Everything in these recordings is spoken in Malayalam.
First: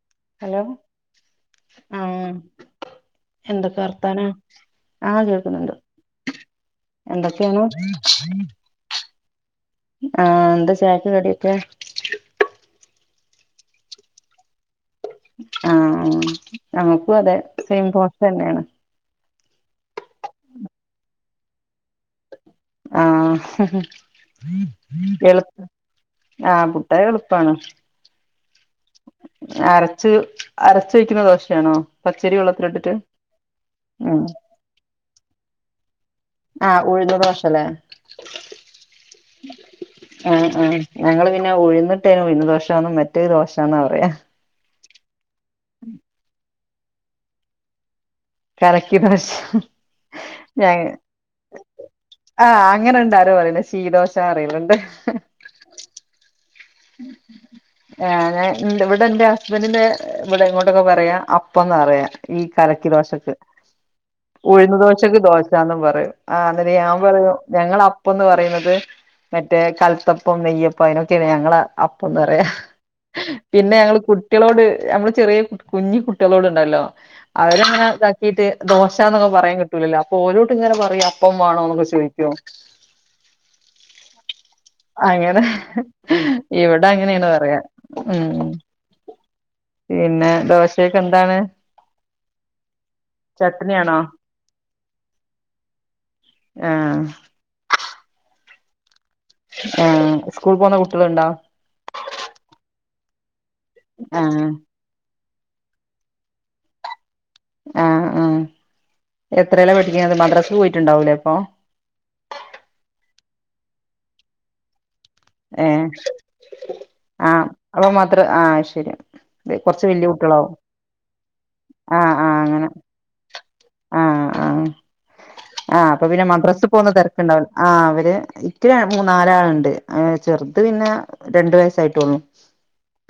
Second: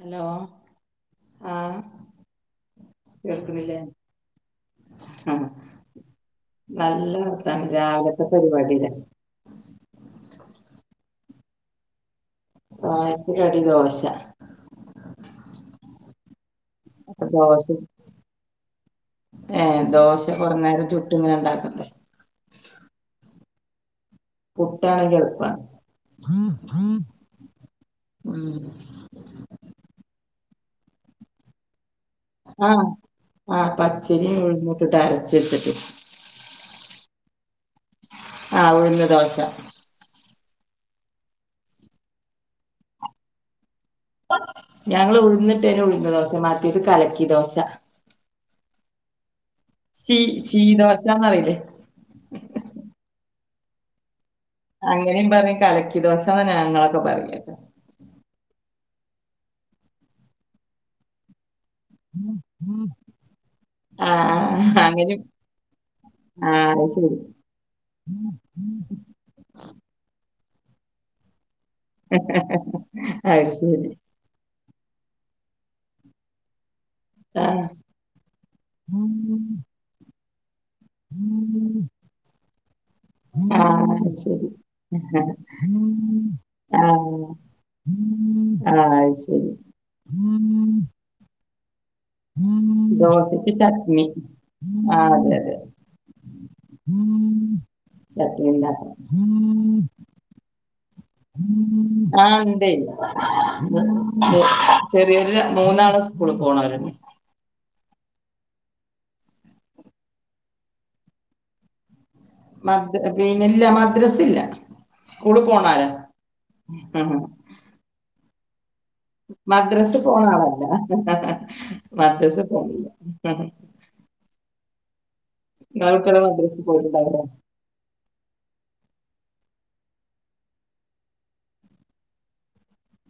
ഹലോ. ആഹ് ആഹ് കേൾക്കണില്ലേ എന്തൊക്കെ വർത്താനം? ആഹ് കേൾക്കുന്നുണ്ട്. നല്ല എന്തൊക്കെയാണ് വർത്താനം രാവിലെത്തെ പരിപാടീടെ. ആഹ് എന്താ ചായക്ക് കടിയൊക്കെ? ചായക്ക് കടി ദോശ. ആഹ് ഞമക്കു അപ്പൊ അതെ ദോശ സെയിം ദോശന്നെയാണ്. ഏഹ് ദോശ കുറേ നേരം ചുട്ടു ഇങ്ങനെ ഇണ്ടാക്കണ്ടേ? ആഹ്. എളു പുട്ടാണെങ്കിയെളുപ്പാ. ആഹ് ഉം പുട്ട് എളുപ്പാണ് അരച്ച് അരച്ച് വയ്ക്കണ ദോശയാണോ? പച്ചരി ആഹ് വെള്ളത്തിലിട്ടിട്ട് ആ ഉം പച്ചരി ഉഴുന്നിട്ടിട്ടരച്ചു വച്ചിട്ട്. ആഹ് ഉഴുന്നു ദോശല്ലേ? ആഹ് ഉഴുന്ന് ദോശ. ആഹ് ആഹ് ഞങ്ങള് പിന്നെ ഉഴുന്നിട്ടേ ഉഴുന്ന് ദോശാന്നും, മറ്റേത് ദോശാന്നാ പറയാ. ഞങ്ങൾ ഉഴുന്നിട്ടേന് ഉഴുന്ന് ദോശ, മാറ്റിയത് കലക്കി ദോശ. കലക്കിദോശ ശീ ശീ ദോശാന്നറീല്ലേ? ആഹ് അങ്ങനെ ഇണ്ടാരോ പറെയെല്. ശീദോശാ പറയിലിണ്ട്. അങ്ങനെയും പറയും. കലക്കി ദോശാന്ന ഞങ്ങളൊക്കെ പറയല്. ഏഹ് ഞ ഇവിടെ എന്റെ ഹസ്ബന്റിന്റെ ഇവിടെ ഇങ്ങോട്ടൊക്കെ പറയാ അപ് പ്പൊന്ന പറയാ ഈ കലക്കി ദോശക്ക്. ആഹ് ആഹ് ഉഴുന്ന് ദോശക്ക് അങ്ങനെയും ദോശാന്നും പറയും. ആഹ് അന്നേരേ അത് ഞാൻ ശരി പറയും ഞങ്ങളപ്പംന്ന് പറയുന്നത് മറ്റേ കൽത്തപ്പം നെയ്യപ്പം അയിനൊക്കെയാണ് ഞങ്ങള അപ്പംന്ന് പറയാ. അത് പിന്നെ ശരി ഞങ്ങള് കു കുട്ടിയളോട് ഞമ്മള് ചെറിയ കുഞ്ഞി കുട്ടിയളോട്ണ്ടല്ലോ ആഹ്. അവര്ങ്ങനതാ ഇട്ട് ദോശാന്നൊന്നും പറയാൻ കിട്ടൂലല്ലോ. അപ്പൊ ഓരോടിങ്ങനെ പറയും, അപ്പം വേണോന്നൊക്കെ ചോദിക്കും. ആഹ് അത്ശരി. അങ്ങനെ ഇവിടെ അങ്ങനെയാണ് പറയാ. മ്മ്, അത് ശരി. പിന്നെ ദോശയ്ക്കെന്താണ്? ദോശക്ക് ചട്നിയാണോ ചട്നി. ആഹ് അതെ അതെ. ആഹ് ചട്നി ഉണ്ടാക്കണം ആഹ് സ്കൂൾ പോന്ന കുട്ടിയളുണ്ടോ? ആഹ് ഇണ്ട്. ആഹ് ചെറിയോരു മൂന്നാള് സ്കൂള് പോണോരന്ന്യാ ആഹ് ആഹ് എത്രയല പഠിക്ക്ന്നത്? മദ്റസെൽ പോയിട്ടുണ്ടാവൂലേ ഇപ്പൊ? മദ് പിന്നില്ല മദ്റസില്ല. സ്കൂള് ഏഹ് പോണോരാ. ആഹ് അപ്പൊ മദ്റ ആഹ് അത്‌ശരി. മദ്റസ പോണാളല്ല. ആഹ് മദ്റസ ആഹ് അങ്ങനെ പോണില്ല. ആഹ് ആഹ് ആഹ് അപ്പൊ ഇങ്ങളൊക്കെ പിന്നെ മദ്രസേ മദ്റസ് പോന്ന പോയിട്ടുണ്ടാവുല്ലേ തിരക്കുണ്ടാവി ആഹ് അവര് ഇന്ക്കി ര മൂന്നാലാള്ണ്ട് അങ്ങനെ ചെറ്ത് പിന്നെ രണ്ട് വയസായിട്ടോള്ളു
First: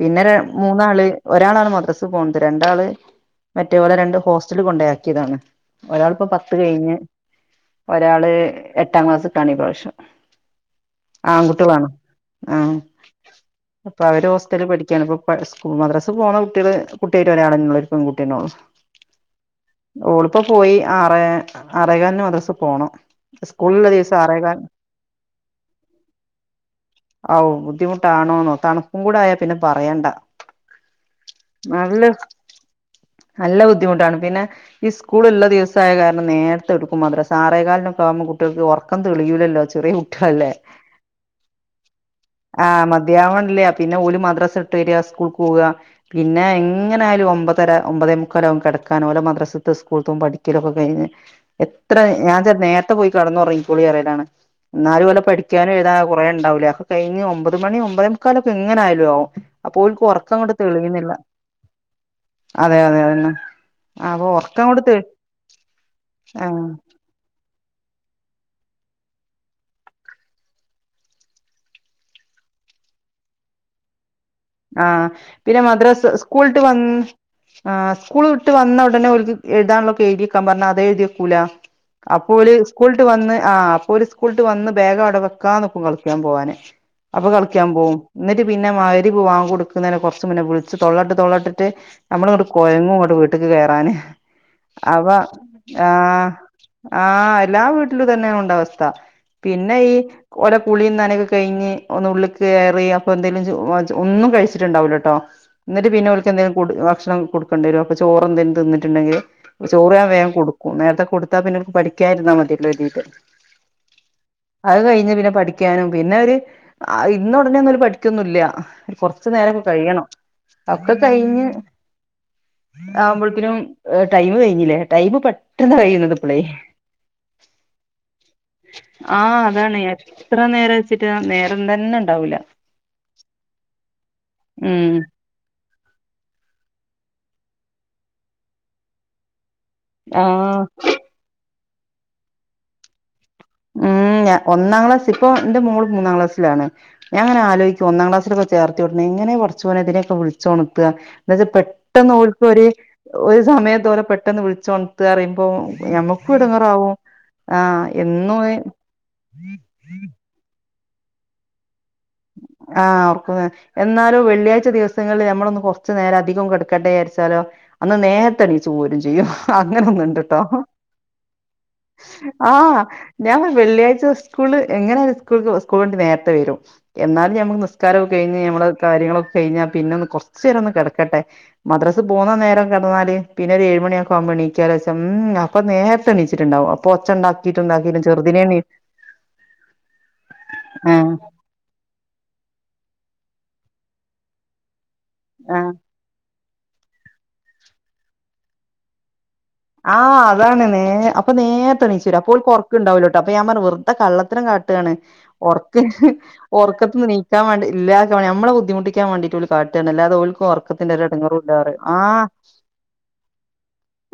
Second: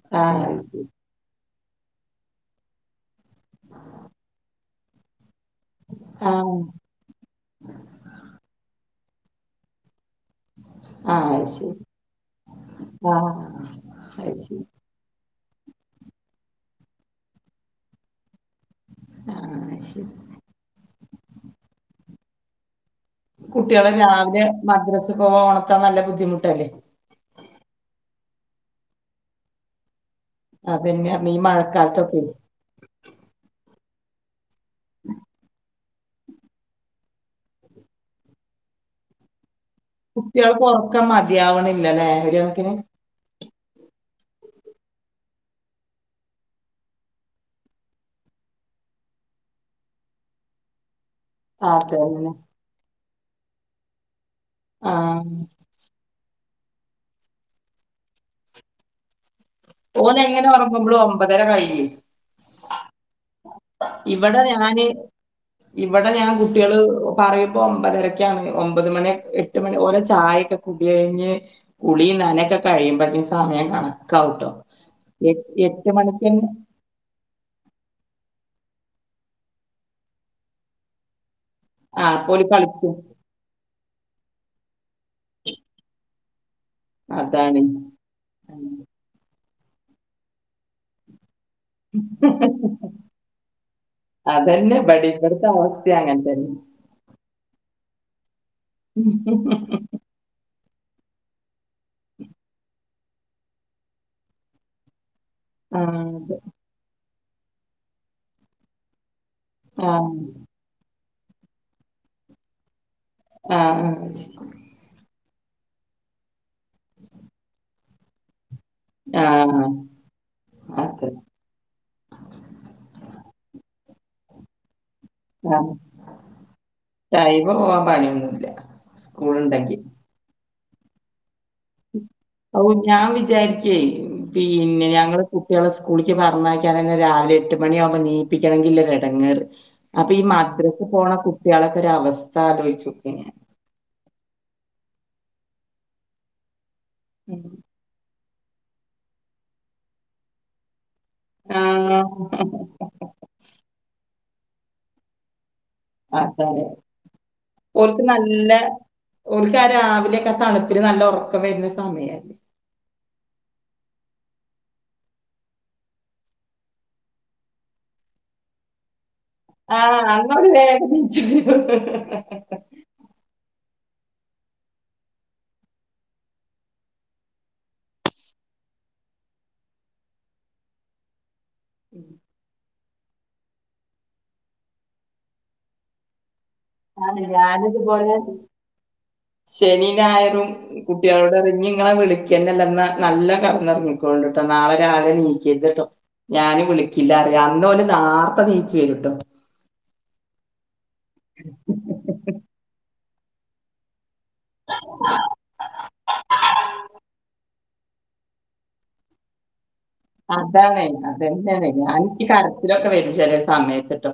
പിന്നെ ര ആഹ് മൂന്നാള് ഒരാളാണ് മദ്രസ് പോണ്ത് രണ്ടാള് മറ്റോലെ രണ്ടും ഹോസ്റ്റല് കൊണ്ടേയാക്കിയതാണ് ഒരാള്പ്പോ പത്ത് കഴിഞ്ഞ് ഒരാള് എട്ടാ ക്ലാസ്ക്കാണ് ഈ പ്രാവശ്യം അത് ശരി ആൺകുട്ട്യളാണ് ആഹ് ആഹ് അപ്പോ ആഹ് അത് ശരി ആഹ് അവര് അത് ഹോസ്റ്റല് ശരി പഠി ക്ക്യാണ് ഇപ്പോ പ സ്കൂ മദ്രസ് പോണ കുട്ട്യെള് കുട്ട്യായിട്ട് ഒരാളന്നൊള്ളു ഒരു പെൺകുട്ട്യന്നെള്ളു ആഹ് അത് ശരി ഓള്പ്പം പോയി ആറേ ആറേ കാലിന് മദ്രസ് പോണം സ്കൂളുള്ള കുട്ടിയളെ ദിവസം രാവിലെ ആറേകാൽ മദ്രസ് പോവാ ഒണർത്താൻ നല്ല ബുദ്ധിമുട്ടല്ലേ? ഔഹ് ബുദ്ധിമുട്ടാണോന്നോ തണുപ്പും കൂടെ ആയാ പിന്നെ പറയണ്ട അതന്നെ മീ നല്ല മഴക്കാലത്തൊക്കെ നല്ല ബുദ്ധിമുട്ടാണ് പിന്നെ സ് കൂള് ഇള്ളെ ദിവസായ കാരണം നേരത്തെ എടുക്കും മദ്രസ്സാ ആറെ കാലിനൊക്കാവുമ്പോ കുട്ടിയൾക്ക് ഒറക്കം തെളിയൂല്ലല്ലോ ചെറിയ കുട്ടികളല്ലേ കുട്ടിയള്ക്ക് ഒറക്കം മതിയാവ്ണില്ലല്ലേ ഒര് കണ്ക്കിന് തിയാവണ്ല്ലാ പിന്നെ ഓല് മദ്രസ് വിട്ടര്യാ സ്കൂൾക്ക് പോവാ പിന്നെ എങ്ങനെ ആയാലും ഒമ്പതര ഒമ്പതേ മുക്കാലാവും കെടക്കാന് ഓലെ മദ്രസ് ത്തെ സ്കൂള്ത്തും പഠിക്ക്യലൊക്കെ കഴിഞ്ഞ് എത്രെ അതന്നെ ഞാൻ ചെല് നേര ത്തെ പോയി കെടന്ന് ഒറങ്ങിക്കോളിയറിയലാണ് എന്നാലും ഓലെ ആഹ് പഠിക്കാനും എഴുതാ കൊറെ ഇണ്ടാവുല്ലേ കഴിഞ്ഞ് ഒമ്പത് മണി ഒമ്പത് മുക്കാലൊക്കെ എങ്ങനെ ആയാലും ആവും അപ്പോ ഓല്ക്ക് ഓനെങ്ങനെ ഒറക്കങ്ങട്ട് ഒറങ്ങുമ്പളും തെളിയുന്നില്ല ഒമ്പതര കഴിയും അതെ അതെ അതന്നെ അപ്പോ ഇവിടെ ഒർ ഞാന് ഇവടെ ഞാൻ ആഹ് കുട്ടിയള് ഓഹ് പറയിമ്പോ ഒമ്പതരക്ക്യാണ് ഒമ്പത് മണി എട്ട് മണി ഓരോ ചായക്കെ കുടി കഴിഞ്ഞ് കുളിയും നനയൊക്കെ കഴിയുമ്പോത്തിന് സമയം കണക്കാവുട്ടോ ആഹ് പിന്നെ മദ്രസ് സ്കൂള് വിട്ട് വ ആഹ് സ്കൂള് വിട്ട് വന്ന ഉടനെ ഓല്ത് എഴ്താന്ള്ളൊക്കെ എഴ്തിയക്കാം പറഞ്ഞാ അത് എഴുതി വെക്കൂലാ ആ അപ്പോ അപ്പോല് ഓല് കളിക്കും സ്കൂള്ട്ട് വന്ന് ആഹ് അപ്പോ ഓല് കൂള്ട്ട് വന്ന് ബാഗ് അവടെ വെക്കാന്ന്ക്കും കളിക്ക്യാൻ പോവാന് അപ്പൊ അതാണ് കളിക്ക്യാൻ പോവും എന്നിട്ട് പിന്നെ മയി രിബ് വാങ്ക് കൊടുക്കുന്നേനെ കൊറച്ച് വിളിച്ച് തൊള്ളട്ട് തൊള്ളട്ട് ട്ട് അമ്മള് ഇങ്ങട്ട് കൊഴങ്ങും ഇങ്ങട്ട് വീട്ട്ക്ക് കേറാന് അതെന്നെ അവ ഇബടിം ഇബെട്ത്തെ അവസ്ഥിം ആഹ് അങ്ങതന്നെ ആഹ് എല്ലാ വീട്ടിലും ഇതന്നെ ഉണ്ടാവാ അവസ്ഥ പിന്നെ ഈ ഓലെ കുളിം നനക്കെ കഴിഞ്ഞ് ഒന്ന് ഉള്ള്ക്ക് കേറി അപ്പൊ എന്തേലും ചു [unintelligible] ഒന്നും കഴിച്ചിട്ട് ഇണ്ടാവൂല്ലട്ടോ ആ ഇന്നിട്ട് പിന്നെ അതെ ഓല്ക്കെന്തേലും ഫുഡ് ഭക്ഷണം കൊടുക്കെണ്ടി വരും അപ്പൊ ചോറ് എന്തേലും തിന്നിട്ട്ണ്ടെങ്കില് ആ ചോറ് ഞാൻ വേം കൊടു ഉം നേരത്തെ കൊടുത്താ പിന്നെ ഓൽക്ക് പഠിക്ക്യാര്ന്നാ മതിയല്ലോ കെര്തീട്ട് ആഹ് അഹ് കഴിഞ്ഞ് പിന്നെ പഠിക്ക്യാനും പിന്നെ ഓര് ആ ഇര്ന്ന ഉടനെയൊന്നും ഓല് പഠിക്ക്യൊന്നുല്ല ആ കൊറച്ച് നേരൊക്കെ കഴിയണം ഒക്കെ അതെ കഴിഞ്ഞ് ആവുമ്പോഴ്ത്തിനും ഏഹ് ടൈമ് കഴിഞ്ഞില്ലേ ടൈമ് ആ പെട്ടെന്ന് കഴിയുന്നുണ്ട് ഇപ്പളേ ടൈമ് പോവാൻ പണിയൊന്നുല്ല സ്കൂള് ആഹ് ഇണ്ടെങ്കി അതാണ് എത്ര നേരം വെച്ചിട്ടാ നേരം തന്നെ ഇണ്ടാവുല്ല ഓഹ് ഞാൻ വിചാരിച്ചെ ഉം പിന്നെ ഞങ്ങള് കുട്ടിയളെ സ്കൂളിക്ക് പറഞ്ഞയക്ക്യാനൊക്കെ രാവിലെ എട്ട് മണിയാവുമ്പോ എന്നീപ്പിക്കണെങ്കില്ലെ എടങ്ങേറ് അപ്പ ഈ ആഹ് മദ്രസ് പോണ കുട്ട്യാളക്കെ ഒരു അവസ്ഥാ ആലോയിച്ചോക്കെ ഞാൻ ഉം ഞ ഒന്നാം ക്ലാസ് ഇപ്പോ ഇന്റെ മോൾ മൂന്നാം ക്ലാസിലാണ് ഞാൻ ഇങ്ങനെ ഉം. ആലോയിച്ചും ഒന്നാം ക്ലാസ്സിലൊക്കെ ചേർത്തിയോ [unintelligible] എങ്ങനെ പട്ച്ചോനെ ഇതിനൊക്കെ വിളിച്ച്ഒണത്ത എന്നാവെച്ചാ ആഹ്. പെട്ടെന്ന് ഓൽക്കൊര് ഒരു സമയത്തോലെ പെട്ടെന്ന് വിളിച്ച് ഒൺത്ത പറയുമ്പോ ഞമ്മക്കു അതാണ്. എടങ്ങറാവും ആഹ് എന്നും ഓൽക്കാ രാവിലെയൊക്കെ തണുപ്പിന് നല്ല ഉറക്കം വരുന്ന സമയല്ലേ ആഹ് അവർക്ക എന്നാലും വെള്ളിയാഴ്ച ദിവസങ്ങളിൽ നമ്മളൊന്ന് കൊറച്ചു നേരം അധികം കെട്ക്കട്ടെ വിചാരിച്ചാലോ അന്ന് നേത്തെണീച്ച് പോരും ചെയ്യും അങ്ങനെ ആഹ് ഒന്നുണ്ട് അങ്ങരു ട്ടോ [unintelligible] ആഹ് ഞാൻ വെള്ളിയാഴ്ച സ്കൂള് എങ്ങനെ ഒരു സ്കൂ സ്കൂൾ വണ്ടി നേരത്തെ വരും എന്നാ ഞമുക്ക് നിസ്കാരൊക്ക കഴിഞ്ഞ് നമ്മള് കാര്യങ്ങളൊക്കെ കഴിഞ്ഞാ പിന്നൊന്ന് കൊർചേര ഒന്ന് കെട്ക്കട്ടെ മദ്രസ് പോകുന്ന നേരം കടന്നാല് പിന്നെ ഒരു ഏഴ് മണി ഒക്ക ആകുമ്പോണീറ്റാലേച്ച ഉം അപ്പൊ നേരത്തെ എണീച്ചിട്ടുണ്ടാവും അപ്പൊ ഒച്ച ആഹ് ഉണ്ടാക്കിട്ടും ഞാനിത് ഇണ്ടാക്കിട്ടും പോലെ ചെറുതിനെ എണീ ശനി നായറും ആഹ് കുട്ടിയാളോടറി നി ഇങ്ങളെ വിളി ക്കന്നല്ല നല്ലൊ കട്ന്നൊർങ്ങിക്കോണ്ടി ട്ടോ നാളെ രാവിലെ ആഹ് നീക്കര്ത് ട്ടോ ഞാന് വിളിക്കില്ല അറി അന്നോല് നാർത്തെ നീച്ചു വരൂട്ടോ ആഹ് അതാണ് നേ അപ്പം നേരത്തെണീച്ചൂ വരും അപ്പോ ഓൽക്ക് ഒർക്ക്ണ്ടാവൂല ട്ടോ അപ്പം ഞാൻ പർഞ്ഞ് വെറ് കള്ളത്തരം കാട്ടാണ് ഉറക്ക് ഉറക്കത്ത്ന്ന് നീക്കാൻ വേണ്ടി ഇല്ലാക്കാൻ വേണ്ടി നമ്മളെ ബുദ്ധിമുട്ടിക്കാൻ വേണ്ടിയിട്ട് ഓല് കാട്ടാണ്ല്ലാ അത് ഓൽക്ക് അതാണ് ഒർക്കത്തിന്റെ ഒരു എടങ്ങറൂല്ലാ പറയും ആഹ് ഇതൊക്കെ വ [unintelligible] ചെലെ സമയത്ത്ട്ടോ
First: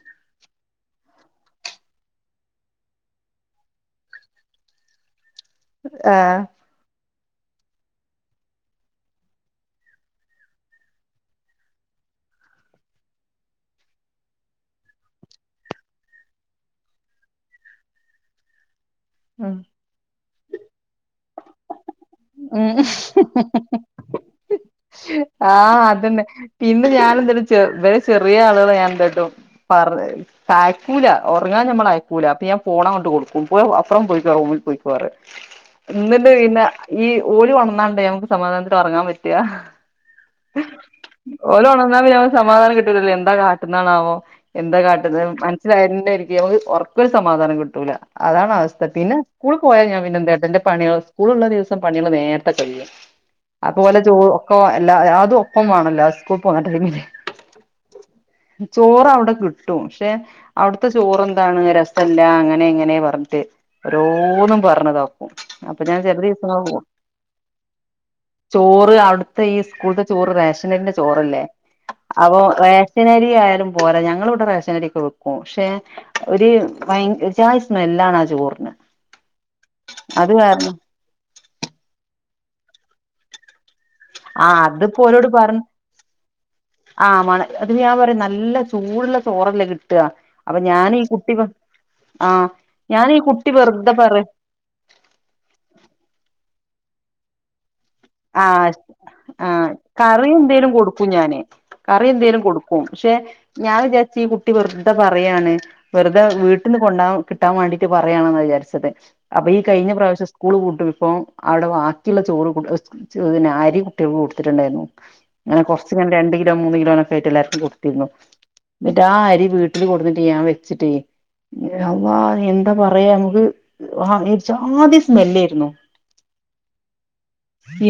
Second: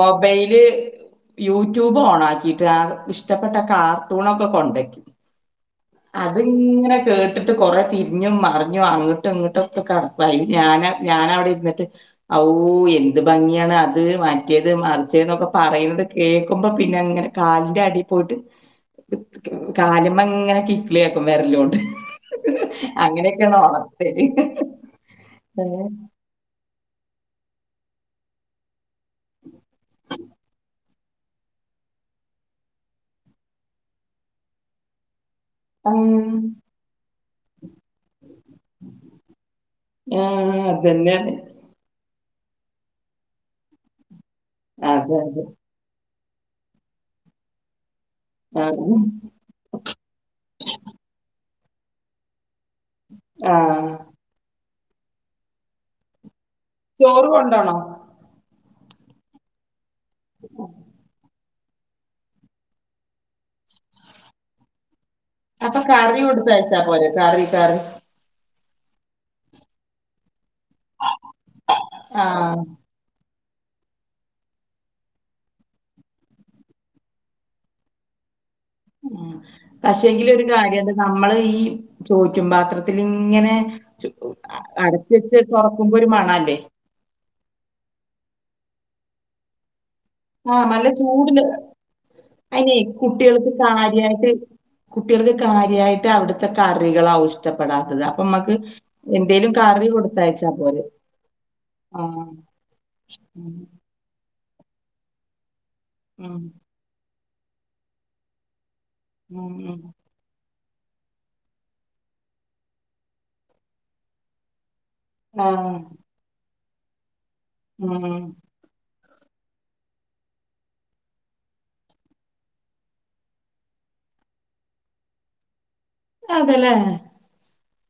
മൊബൈല് യൂട്യൂബ് ഓൺ ആക്കിട്ട് ആ ഇഷ്ടപ്പെട്ട കാർട്ടൂണൊക്കെ കൊണ്ടക്കും ആഹ് അത്ങ്ങനെ കേട്ടിട്ട് കൊറെ തിരിഞ്ഞും മറിഞ്ഞു അങ്ങട്ടും ഇങ്ങട്ടും കട്പ്പായി ഞാൻ ഞാനവിടെ ഇരി ന്നിട്ട് ഔ എന്ത് ഭംഗിയാണ് അത് മറ്റേത് മറിച്ച എന്നൊക്കെ പറയ്ണത് കേക്കുമ്പോ പിന്നെ അങ്ങനെ കാലിന്റെ അടിയിൽ പോയിട്ട് ഉം കാലിമ്മങ്ങനെ കിക്ളിയാ ആക്കും വെരലോണ്ട് ഉം അങ്ങനെയൊക്കെയാണ് ഉണർത്തല് ആഹ് അതന്നെ പിന്നെ ഞനെന്തട്ട ചെ വറെ ചെറിയ ആളുക ഞാൻ എന്താ ട്ടും [unintelligible] ക്കൂല ഒറങ്ങാൻ നമ്മള അയക്കൂല അപ്പൊ ഞാൻ പോണങ്ങട്ട് കൊടുക്കും പോയി അപ്പറം പൊയിക്കോ റൂമിൽ പോയിക്കോ അറിം ഇന്ന് ആഹ് പിന്നെ ഈ ഓല് കൊണ്ന്നാണ്ട ഞമക്ക് സമാധാനത്തിൽ ഒറങ്ങാൻ പറ്റാ ആഹ് അതന്നെയാണ് ഓല് ഒണന്നാ പിന്നെ ഞമക്ക് സമാധാനം കിട്ടൂലല്ലോ എന്താ കാട്ടണതാവോ എന്താ അതെ കാട്ടുന്നത് അതെ [unintelligible] [unintelligible] നമക്ക് ഉറക്കൊരു സമാധാനം കിട്ടൂല അതാണ് അവസ്ഥ ആഹ് പിന്നെ സ്കൂള് പോയാൽ ഞാ പിന്നെന്താട്ടും ന്റെ പണികൾ സ്കൂളുള്ള ദിവസം പണികൾ വേ [unintelligible] ആഹ് അതുപോലെ ചോ ഒക്കെ എല്ല അതും ഒപ്പം വേണല്ലോ [unintelligible] ടൈമില് ചോറ് കൊണ്ടോണോ ചോറ് അവ്ടെ കിട്ടും പക്ഷെ അവിട്ത്തെ ചോറെന്താണ് രസല്ല അങ്ങനെ ഇങ്ങനെ പർഞ്ഞിട്ട് ഓരോന്നും പർഞ്ഞ്താക്കും അപ്പൊ ഞാൻ [unintelligible] തേച്ചാ പോരെ താട വീക്ക [unintelligible] ചോറ് അവിട്ത്തെ ഈ സ്കൂൾത്തെ ചോറ് റേഷനന്റെ ചോറല്ലേ അപ്പൊ ആഹ് റേ ഷനരി ആയാലും പോര ഞങ്ങൾ ഇവിടെറേശനരി ഒക്കെ വെക്കും പക്ഷെ ഒരു ഭയ ജായ് സ്മെല്ലാണ് ആ ചോറിന് ഉം അത് പക്ഷെങ്കിലും ഒരു കാരണം കാര്യാണ് നമ്മള് ഈ ചോറ്റും പാത്രത്തിൽ ഇങ്ങനെ ആ അടച്ച് വച്ച് തുറക്കുമ്പോ ഒരു മണ അല്ലേ ആഹ് മണം അത് ഞാൻ പറയ നല്ല ചൂടുള്ള ചോറല്ലേ കിട്ടാ- ആഹ് നല്ല ചൂട്ള്ള അയിനേ ഞാൻ ഈ കുട്ടികൾക്ക് കുട്ടി വെറുതെ പറ കാര്യായിട്ട് കുട്ടികൾക്ക് കാര്യായിട്ട് അവിടുത്തെ കറികൾ ആവും ഷ് ഷ്ടപ്പെടാത്തത് അപ്പൊ മ്മക്ക് ആഹ് എന്തേലും ആഹ് കറി കൊടുത്തയച്ചാ എന്തേലും പോരെ കൊടുക്കും ഞാന് ആ കറി എന്തേലും കൊടുക്കും പക്ഷെ ഉം, ഞാൻ വിചാരിച്ചി ഈ കു ട്ടി വെറുതെ പറയാണ് വെറുതെ ഉം, വീട്ടിൽ നിന്ന് കൊണ്ടാവാ കിട്ടാൻ മാണ്ടിട്ട് പറയാണന്ന വിചാരിച്ചത് അപ്പൊ ഉം, ഈ ഉം. കഴിഞ്ഞ പ്രാവശ്യം സ്കൂള് പൂട്ടും ഇപ്പൊ അവിടെ ബാക്കിയുള്ള ചോറ് കുടു സ് ചന്നെ അരി കുട്ടികൾ കൊടുത്തിട്ടുണ്ടായിരുന്നു ആ, അങ്ങനെ കൊറച്ച് ഇങ്ങനെ രണ്ട് കിലോ മൂന്ന് കിലോനൊക്കെ ആയിട്ട എല്ലർ കൊടുത്തിരുന്നു ഉം. എന്നിട്ട് ആ അരി വീട്ടില് കൊടുത്തിട്ട്ഞാൻ വെച്ചിട്ടേ അല്ലാഹ് എന്താ പറയാ നമുക്ക് ഒരുഅ ജാതി സ്മെല്ലെരുന്നു അതലേ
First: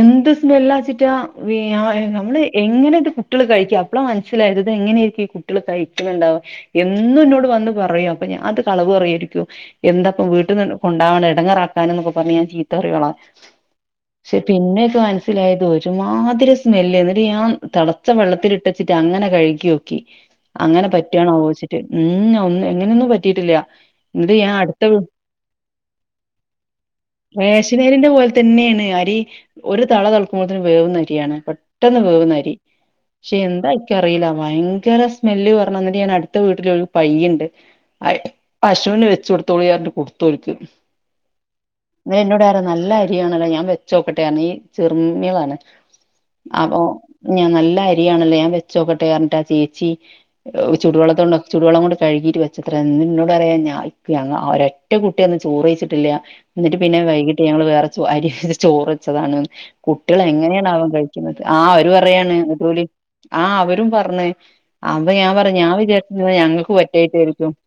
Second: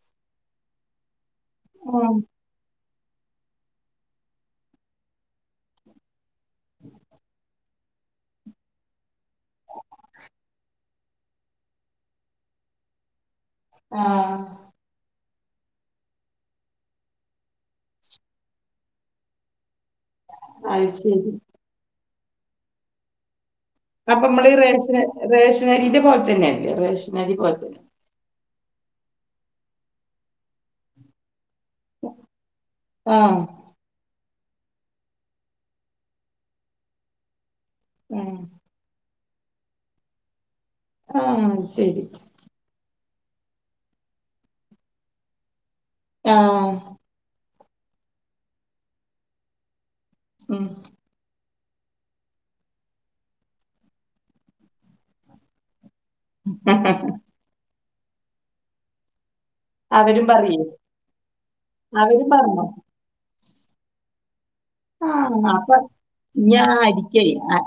എന്ത് സ്മെല്ലാച്ചിട്ടാ വി അ ഉം. നമ്മള് എങ്ങനെ ഇത് കു കുട്ടികൾ കഴിക്കഅപ്പള മനസ്സിലായത് ഇത് എങ്ങനെയിരിക്കും ഈ കുട്ടികൾ കഴിക്കുന്നുണ്ടാവ എന്നും എന്നോട് വന്ന് പറയും അപ്പൊഞാന് അത് കളവ് പറയിരിക്കും എന്താപ്പ വീട്ടിൽ നിന്ന് കൊണ്ടാവാണ് ഇടങ്ങറാക്കാൻ എന്നൊക്കെ പറഞ്ഞ് ഞാ ചീത്തറിയോളേ ആഹ്. ക്ഷ് പിന്നെക്ക് മനസ്സിലായത് ഒരുമാതിരി സ്മെല്ല് എന്നിട്ട് ഞാൻ തെളച്ച വെള്ളത്തിലി ട്ടച്ചിട്ട് അങ്ങനെ കഴിക്കു- ക്കി അത് അങ്ങനെ ശരി പറ്റുവണോയിച്ചിട്ട് ഉം ഒന്നും എങ്ങനെയൊന്നും പറ്റിട്ടില്ല. അപ്പൊ നമ്മള്ഈ റേഷന റേഷനരിന്റെ പോലെ തന്നെയല്ലേ റേഷനരി പോലെ ത്തേ റേഷനരിന്റെ പോലെ തന്നെയാണ് അരി ഒരു തള തളക്കുമ്പോതേന് വേവുന്ന അരിയാണ് പെ പെട്ടെന്ന് വേവുന്നരി പക്ഷെ ആഹ് എന്താ ക്കറില്ല ഭയങ്കര സ്മെല്ല് പറന എന്നിട്ട് ഞാൻ അടുത്ത വീട്ടിലൊരു പയ്യ്ണ്ട് അയി ആഹ് പശുന് വെച്ച് കൊടുത്തോളിറിഞ്ഞിട്ട് കൊടുത്തോൽക്ക്. ആഹ് ശരി ന്നേര് എന്നോട്റെയ നല്ലാരി രിണല്ലോ ഞാൻ വെച്ചോക്കട്ടൊണ് ഈ ചെറുമ്യളാണ് ആഹ് അപ്പൊ ഞാൻ നല്ല അരിയാണല്ലോ ഞാൻ വെച്ചോക്കെട്ടെറിഞ്ഞിട്ട് ആ ചേച്ചി ഉം ചുടുവെള്ളത്തൊണ്ട- ചൂടുവെള്ളം കൊണ്ട് കഴുകിട്ട് വെച്ചത്രന്ന്ന്നോട് പറിയ ഞ ഒറ്റ കുട്ടിയന്ന് ചോറ് കയിച്ചിട്ടില്ല. എന്നിട്ട് പിന്നെ വൈകിട്ട് ഞങ്ങള് വേറെ അരി ചോറ് വച്ചതാണ്ന്ന് കുട്ടികൾ അവരും പറയേ എങ്ങനെയാണ് ആവം കഴിക്ക്‌ണത് ആ അവര് അവരും പറഞ്ഞോ പറയാണ്ഓലി ആഹ് അവരും പറഞ് അപ്പ ഞാൻ ആഹ് പറയ ഞാൻ അപ്പൊ വിചാരിച്ച ഞാൻ ഞങ്ങൾക്ക് പറ്റായിട്ട അരിക്കേ ആയിരിക്കും. ആ,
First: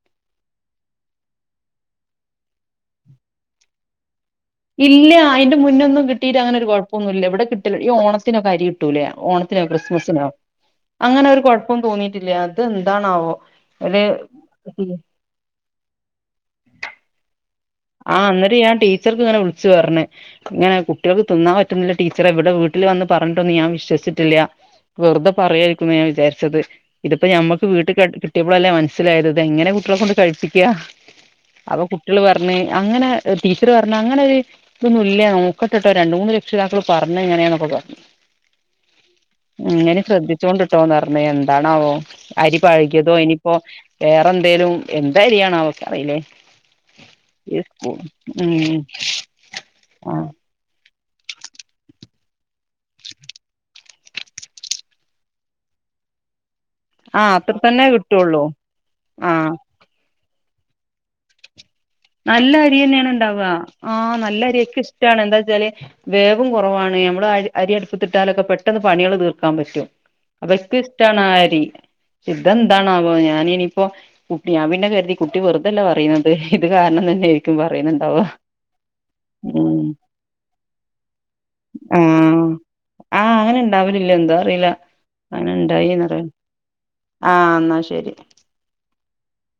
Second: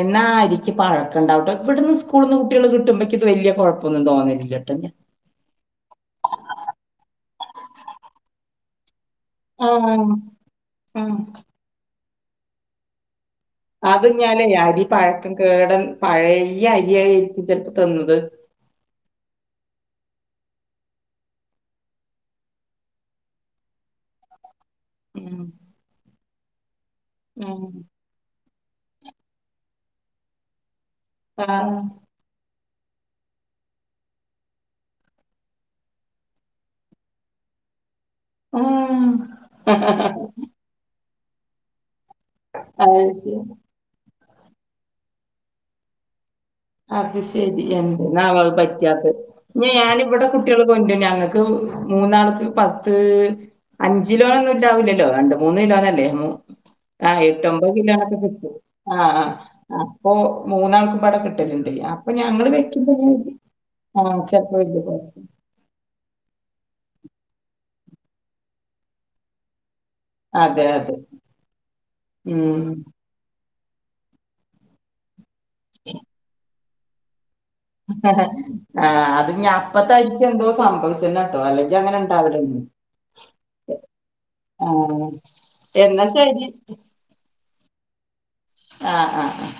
എന്നാ ആ അരിക് പഴക്കണ്ടാവുട്ടോ ഇവിടുന്ന് സ്കൂൾ നിന്ന് കുട്ടികള് കിട്ടുമ്പോക്ക് ഇത് വലിയ കുഴപ്പൊന്നും തോന്നലില്ല. ഇല്ല അയിന്റെ മുന്നൊ ഒന്നും കിട്ടിട്ട് അങ്ങന ഒരു കുഴപ്പൊന്നുല്ല ഇവിടെ കിട്ടല്ല ഈ ഓണത്തിനൊക്ക അരി കിട്ടൂലേ ഓണ ത്തിനോ ആഹ് ക്രിസ്മസിനോ ആഹ് അങ്ങനെ ഒരു കുഴപ്പം തോന്നിയിട്ടില്ല അത് എന്താണാവോ? ഒരു അത് ഞാലേ അരി പഴക്കം കേടൻ പഴയ അരിയായിയിരിക്കും ചിലപ്പോ തന്നു ആഹ് എന്നേട്ട് ഞാ ടീച്ചർക്ക് ഇങ്ങനെ വിളിച്ചു പറഞ്ഞ് ഇങ്ങനെ കുട്ടികൾക്ക് തിന്നാൻ പറ്റുന്നില്ല ടീച്ചറെ ഇവിടെ വീട്ടിൽ വന്ന് പറഞ്ഞിട്ടൊന്ന് ഞാൻ വിശ്വസിച്ചട്ടില്ല വെറുതെ ഉം പറയമായിരിക്കുന്ന ഞാൻ വിചാരിച്ചത് ഇതിപ്പോ ഉം ഞമ്മക്ക് വീട്ടിൽ കി കിട്ടിയപ്പളല്ലേ മനസ്സിലായത് ഇത് എങ്ങനെ കുട്ടികളെ കൊണ്ട് കഴിപ്പിക്ക ആഹ് അപ്പൊ കുട്ടികൾ പ റഞ്ഞ് അങ്ങനെ ടീച്ചറ് പറഞ്ഞ അങ്ങനെ ഒരു ഇതൊന്നുല്ല നോക്കട്ടെട്ടോ രണ്ട് മൂന്ന് രക്ഷിതാക്കള് പറഞ്ഞ എങ്ങനെയാന്നൊക്കെ പറഞ്ഞു. ഉം ആഹ് ഇഞെ ശ്രദ്ധിച്ചോണ്ട്ട്ടോന്ന് പറഞ്ഞ എന്താണാവോ? അരി അത് പഴകിയതോ ശരി ഇനിയിപ്പോ വേറെ എന്തേലും എന്ത അരിയാണോ ക്ക് അറിയില്ലേ അത് ശരി എന്ത നാ ഉം പറ്റാത്ത ഇ ഞാനിവിടെ ആഹ് കൂട്ട് ട്ടിയള്കൊണ്ട ഞങ്ങൾക്ക് മൂന്നാൾക്ക് പത്ത് അഞ്ചിലോന ഒന്നും ഉണ്ടാവുല്ലല്ലോ രണ്ട മൂന്ന് കിലോന്നല്ലേ,, ആഹ് അത്ര എട്ട്ഒമ്പത് തന്നെ കിലോനൊക്കെ കിട്ടുള്ളൂ കിട്ടും ആഹ് ആഹ് അപ്പൊ മൂന്നാൾക്ക് പട കിട്ടലുണ്ടില്ല നല്ല അരി തന്നെയാണ് ഉണ്ടാവു ആഹ് നല്ല ചെലപ്പോ വലിയ അരിൊക്കെ ഇഷ്ടാണ് കുഴപ്പം എന്താ വച്ചാല്,, വേവും കുറവാണ് നമ്മള് അരി അരി അടുപ്പ്ത്തിട്ടാലൊക്കെ പെട്ടെന്ന് പണികൾ തീർക്കാൻ പറ്റും അതെ അവർക്ക്‌ അതെ ഇഷ്ടണ ആ ആരി ഇത ഉം എന്താണോ ഞാന ഇനിപ്പോ കുട്ടി ഞാൻ പിന്ന കരുതി കുട്ടി വെറുതല്ല പറയുന്നത് ഇത് കാരണം തന്നൊയിക്കും ആഹ് അത് ഞാ ഉം അപ്പത്തായിരിക്കും യെന്തോ സംഭവിച്ചന്ന കേട്ടോ അല്ലെ.. അങ്ങനെ ആഹ് ഉണ്ടാവില്ലന്ന് ആഹ് അങ്ങനെ ഇണ്ടാവലില്ല എന്താ അറിയില്ല അങ്ങനെ എന്നാ ഇണ്ടായിന്ന്റ,, ശരി ആഹ എന്നാ ശരി ആഹ് ആഹ് ആഹ്